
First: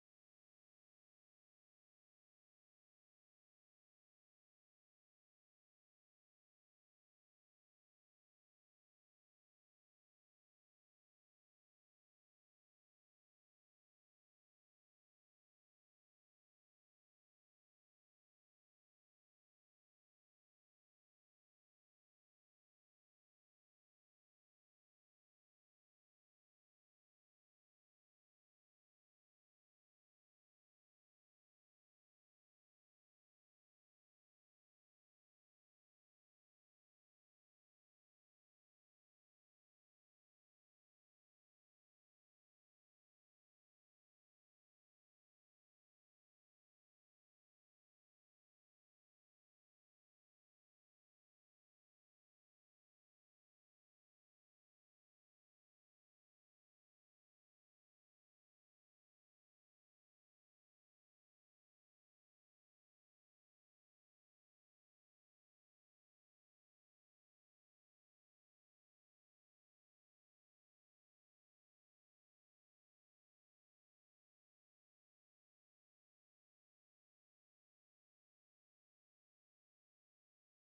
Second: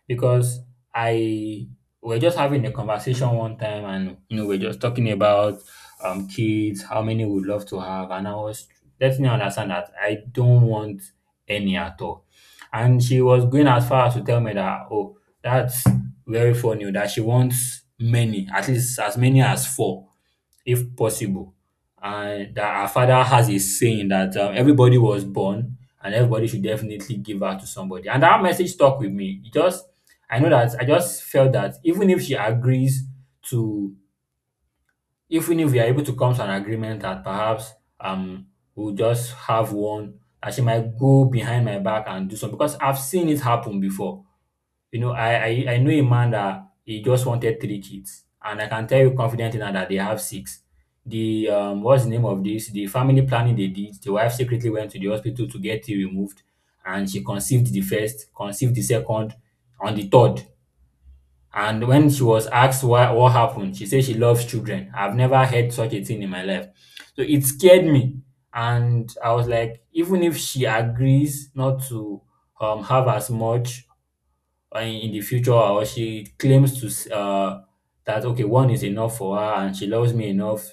[SPEAKER 1] Because I we are just having a conversation one time, and you know we are just talking about kids, how many we would love to have, and I was letting her understand that I don't want any at all. And she was going as far as to tell me that, oh, that's very funny, that she wants many, at least as many as four if possible. And that our father has a saying that everybody was born and everybody should definitely give out to somebody. And that message stuck with me. It just I know that I just felt that even if she agrees to, even if we are able to come to an agreement that perhaps um we'll just have one, that she might go behind my back and do something because I've seen it happen before. You know, I know a man that he just wanted three kids, and I can tell you confidently now that they have six. The what's the name of this? The family planning they did, the wife secretly went to the hospital to get it removed, and she conceived the first, conceived the second, and the third. And when she was asked why, what happened, she said she loves children. I've never heard such a thing in my life. So it scared me. And I was like, even if she agrees not to have as much in the future, or she claims to that okay, one is enough for her and she loves me enough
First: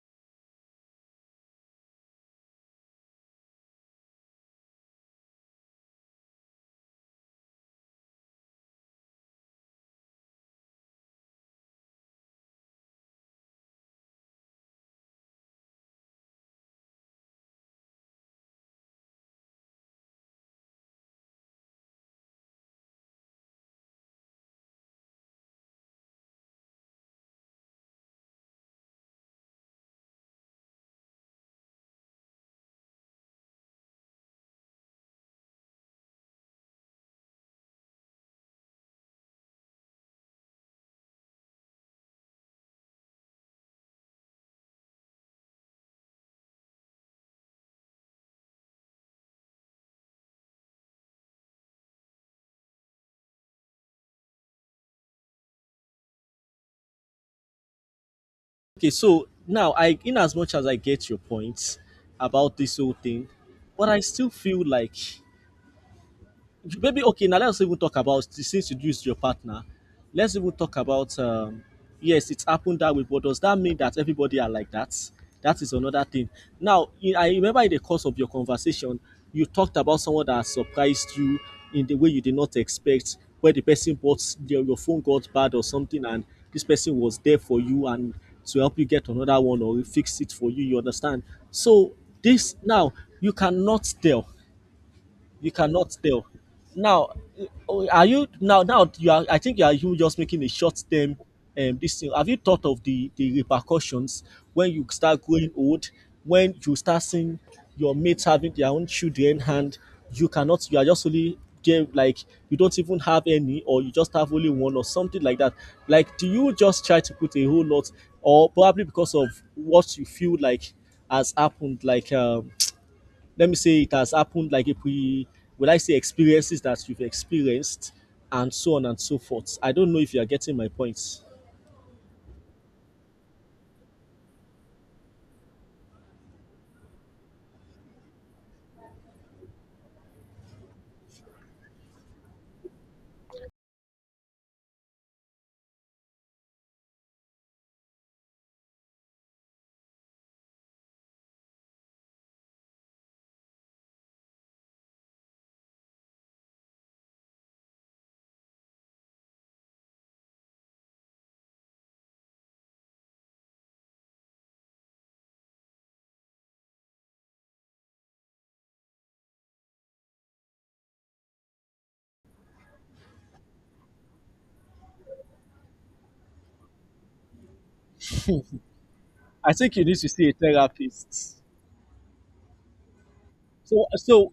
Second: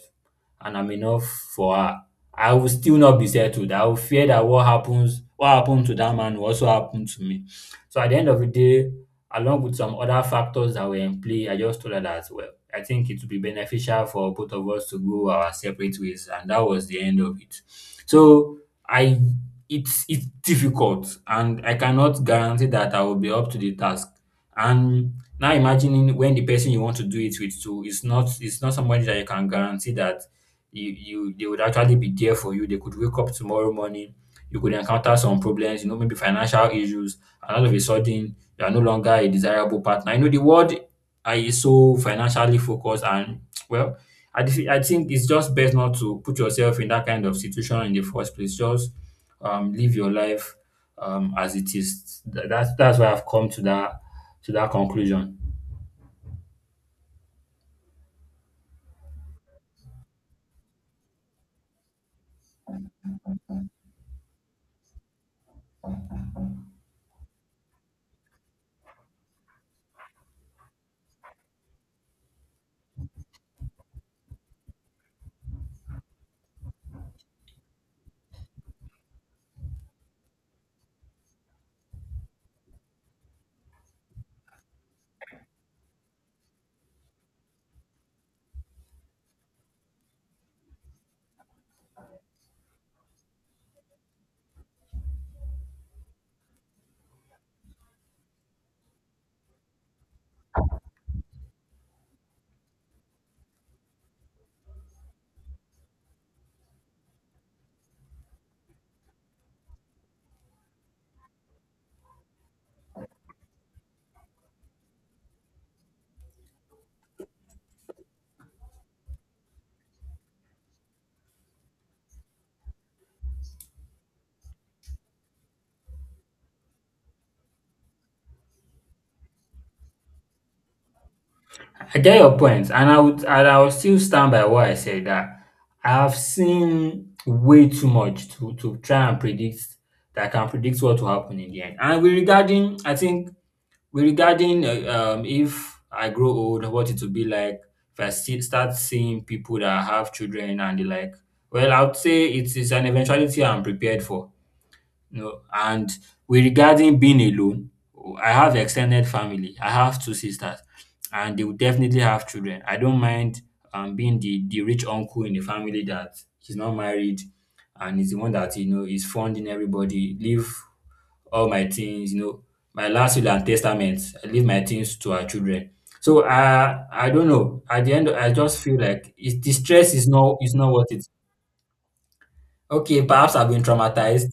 [SPEAKER 1] and I'm enough for her, I will still not be settled. I will fear that what happens what happened to that man will also happen to me. So at the end of the day, along with some other factors that were in play, I just told her that, well, I think it would be beneficial for both of us to go our separate ways, and that was the end of it. So I it's difficult and I cannot guarantee that I will be up to the task. And now imagining when the person you want to do it with too is not it's not somebody that you can guarantee that you they would actually be there for you. They could wake up tomorrow morning, you could encounter some problems, you know, maybe financial issues, and all of a sudden you are no longer a desirable partner. You know, the world is so financially focused and well, I think it's just best not to put yourself in that kind of situation in the first place. Just live your life as it is. That's why I've come to that conclusion.
[SPEAKER 2] Okay, so now I, in as much as I get your points about this whole thing, but I still feel like maybe, okay, now let's even talk about, since you do is your partner, let's even talk about, yes, it's happened that way, but does that mean that everybody are like that? That is another thing. Now in, I remember in the course of your conversation you talked about someone that surprised you in the way you did not expect, where the person bought your phone got bad or something, and this person was there for you and to help you get another one or fix it for you, you understand? So this now, you cannot tell. You cannot tell. Now, eh, oh, are you now? Now you are. I think you are, you just making a short term. This thing, have you thought of the repercussions when you start growing old? When you start seeing your mates having their own children, and you cannot. You are just only there, like you don't even have any, or you just have only one, or something like that. Like, do you just try to put a whole lot, or probably because of what you feel like has happened, like let me say it has happened like a pre, will I say experiences that you've experienced, and so on and so forth. I don't know if you are getting my point.
[SPEAKER 1] I get your point, and I would and I will still stand by what I said, that I have seen way too much to try and predict that I can predict what will happen in the end. And we regarding, I think we regarding if I grow old, what it will be like. If I start seeing people that have children and the like, well, I would say it is an eventuality I'm prepared for. No, and with regarding being alone, I have extended family. I have two sisters, and they will definitely have children. I don't mind being the rich uncle in the family that he's not married, and is the one that you know is funding everybody. Leave all my things, you know, my last will and testament. I leave my things to our children. So I don't know. At the end, I just feel like the
[SPEAKER 2] I think you
[SPEAKER 1] stress
[SPEAKER 2] need to see a
[SPEAKER 1] is not worth it.
[SPEAKER 2] therapist.
[SPEAKER 1] Okay, perhaps I've been
[SPEAKER 2] So
[SPEAKER 1] traumatized.
[SPEAKER 2] so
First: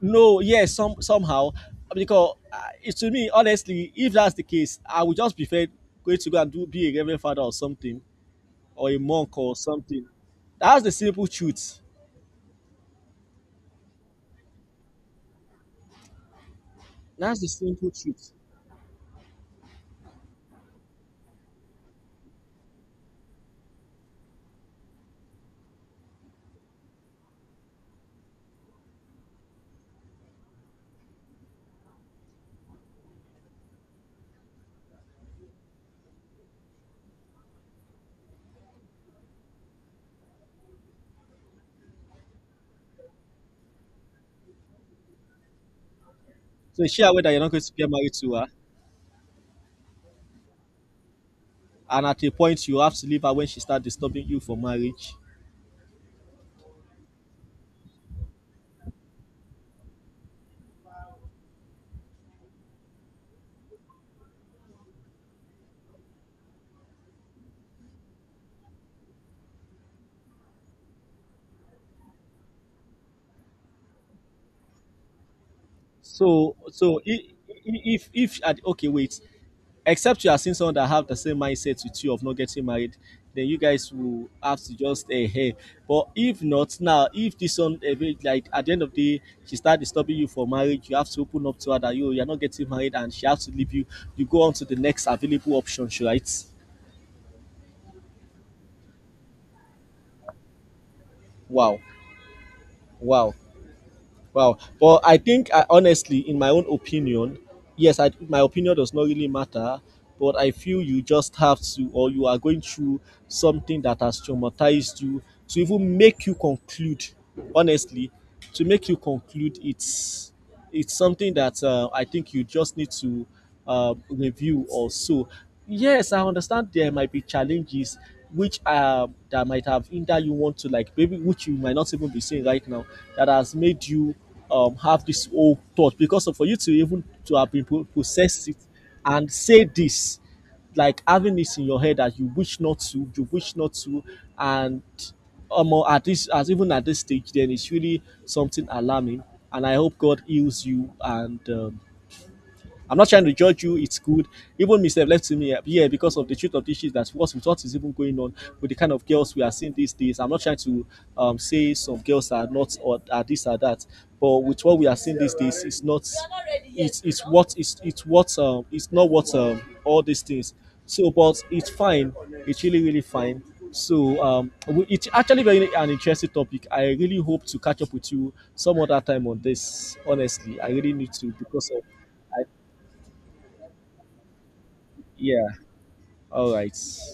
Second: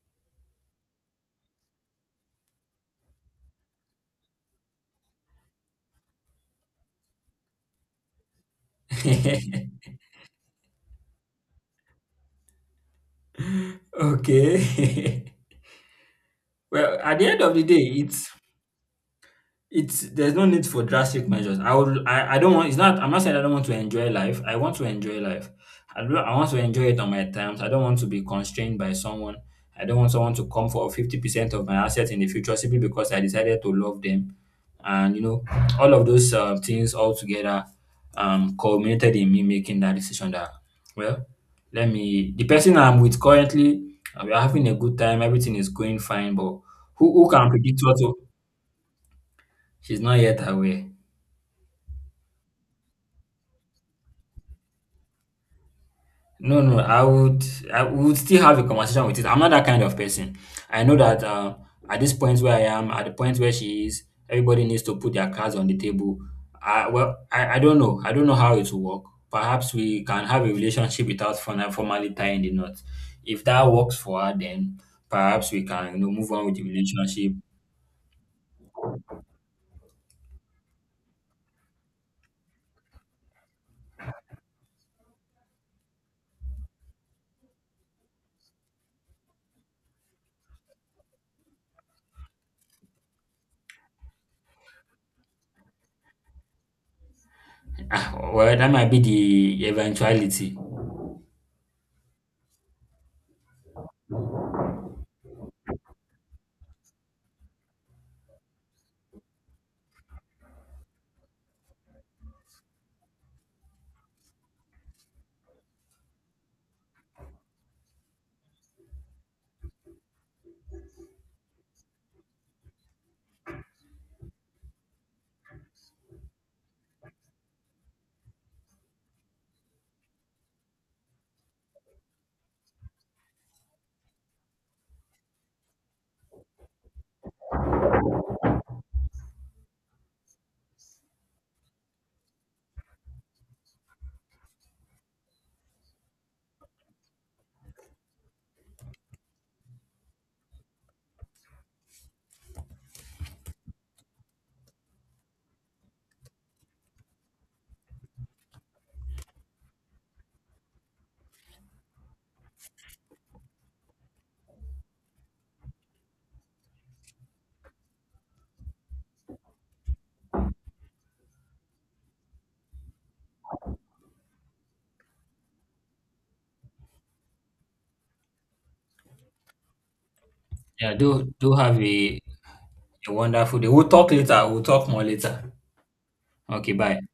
[SPEAKER 2] no, yes, some somehow, because it, to me honestly, if that's the case, I would just prefer going to go and do be a reverend father or something, or a monk or something. That's the simple truth.
[SPEAKER 1] Okay. Well, at the
[SPEAKER 2] That's
[SPEAKER 1] end
[SPEAKER 2] the
[SPEAKER 1] of the day,
[SPEAKER 2] simple truth.
[SPEAKER 1] it's there's no need for drastic measures. I don't want it's not I'm not saying I don't want to enjoy life. I want to enjoy life. I want to enjoy it on my terms. I don't want to be constrained by someone. I don't want someone to come for 50% of my assets in the future simply because I decided to love them. And you know, all of those things all together culminated in me making that decision that, well, let me the person I'm with currently, we're having a good time, everything is going fine, but
[SPEAKER 2] So share she
[SPEAKER 1] who
[SPEAKER 2] that you're
[SPEAKER 1] can
[SPEAKER 2] not going to
[SPEAKER 1] predict
[SPEAKER 2] get
[SPEAKER 1] what
[SPEAKER 2] married
[SPEAKER 1] will-
[SPEAKER 2] to her?
[SPEAKER 1] she's not yet aware.
[SPEAKER 2] And at a point you have to leave her when she start disturbing you for marriage.
[SPEAKER 1] No, no, I would still have a conversation with it. I'm not that kind of person. I know that at this point where I am, at the point where she is, everybody needs to put their cards on the table. I don't know. I don't know how it will work. Perhaps we can have a relationship without formally tying the knot. If that works for her, then perhaps we can, you know, move on
[SPEAKER 2] So
[SPEAKER 1] with the
[SPEAKER 2] so if
[SPEAKER 1] relationship.
[SPEAKER 2] if at- okay wait, except you are seeing someone that have the same mindset with you of not getting married, then you guys will have to just eh hey. But if not, now if this one, eh, be- like at the end of the day she start disturbing you for marriage, you have to open up to her that you are not getting married and she has to leave you. You go on to the next available options, right?
[SPEAKER 1] Ah, well, that might be the eventuality.
[SPEAKER 2] Wow. Wow. Wow. But I think, I, honestly, in my own opinion, yes, I, my opinion does not really matter. But I feel you just have to, or you are going through something that has traumatized you to even make you conclude, honestly, to make you conclude it's something that I think you just need to review or so. Yes, I understand there might be challenges which that might have hindered you, want to like maybe, which you might not even be seeing right now, that has made you have this whole thought, because of, for you to even to have been pro- processed it and say this, like having this in your head that you wish not to, you wish not to, and at this, as even at this stage, then it's really something alarming. And I hope God heals you, and I'm not trying to judge you. It's good. Even myself left to me, yeah, because of the truth of the issues, that's what's with what is even going on with the kind of girls we are seeing these days. I'm not trying to say some girls are not or are this or that, but with what we are seeing these days, it's not. It's what, it's what, it's not what all these things. So, but it's fine. It's really really fine. So it's actually very an interesting topic. I really hope to catch up with you some other time on this. Honestly, I really
[SPEAKER 1] Yeah,
[SPEAKER 2] need to
[SPEAKER 1] do
[SPEAKER 2] because
[SPEAKER 1] have
[SPEAKER 2] of I.
[SPEAKER 1] a wonderful day. We'll talk more
[SPEAKER 2] Yeah.
[SPEAKER 1] later.
[SPEAKER 2] All
[SPEAKER 1] Okay,
[SPEAKER 2] right.
[SPEAKER 1] bye.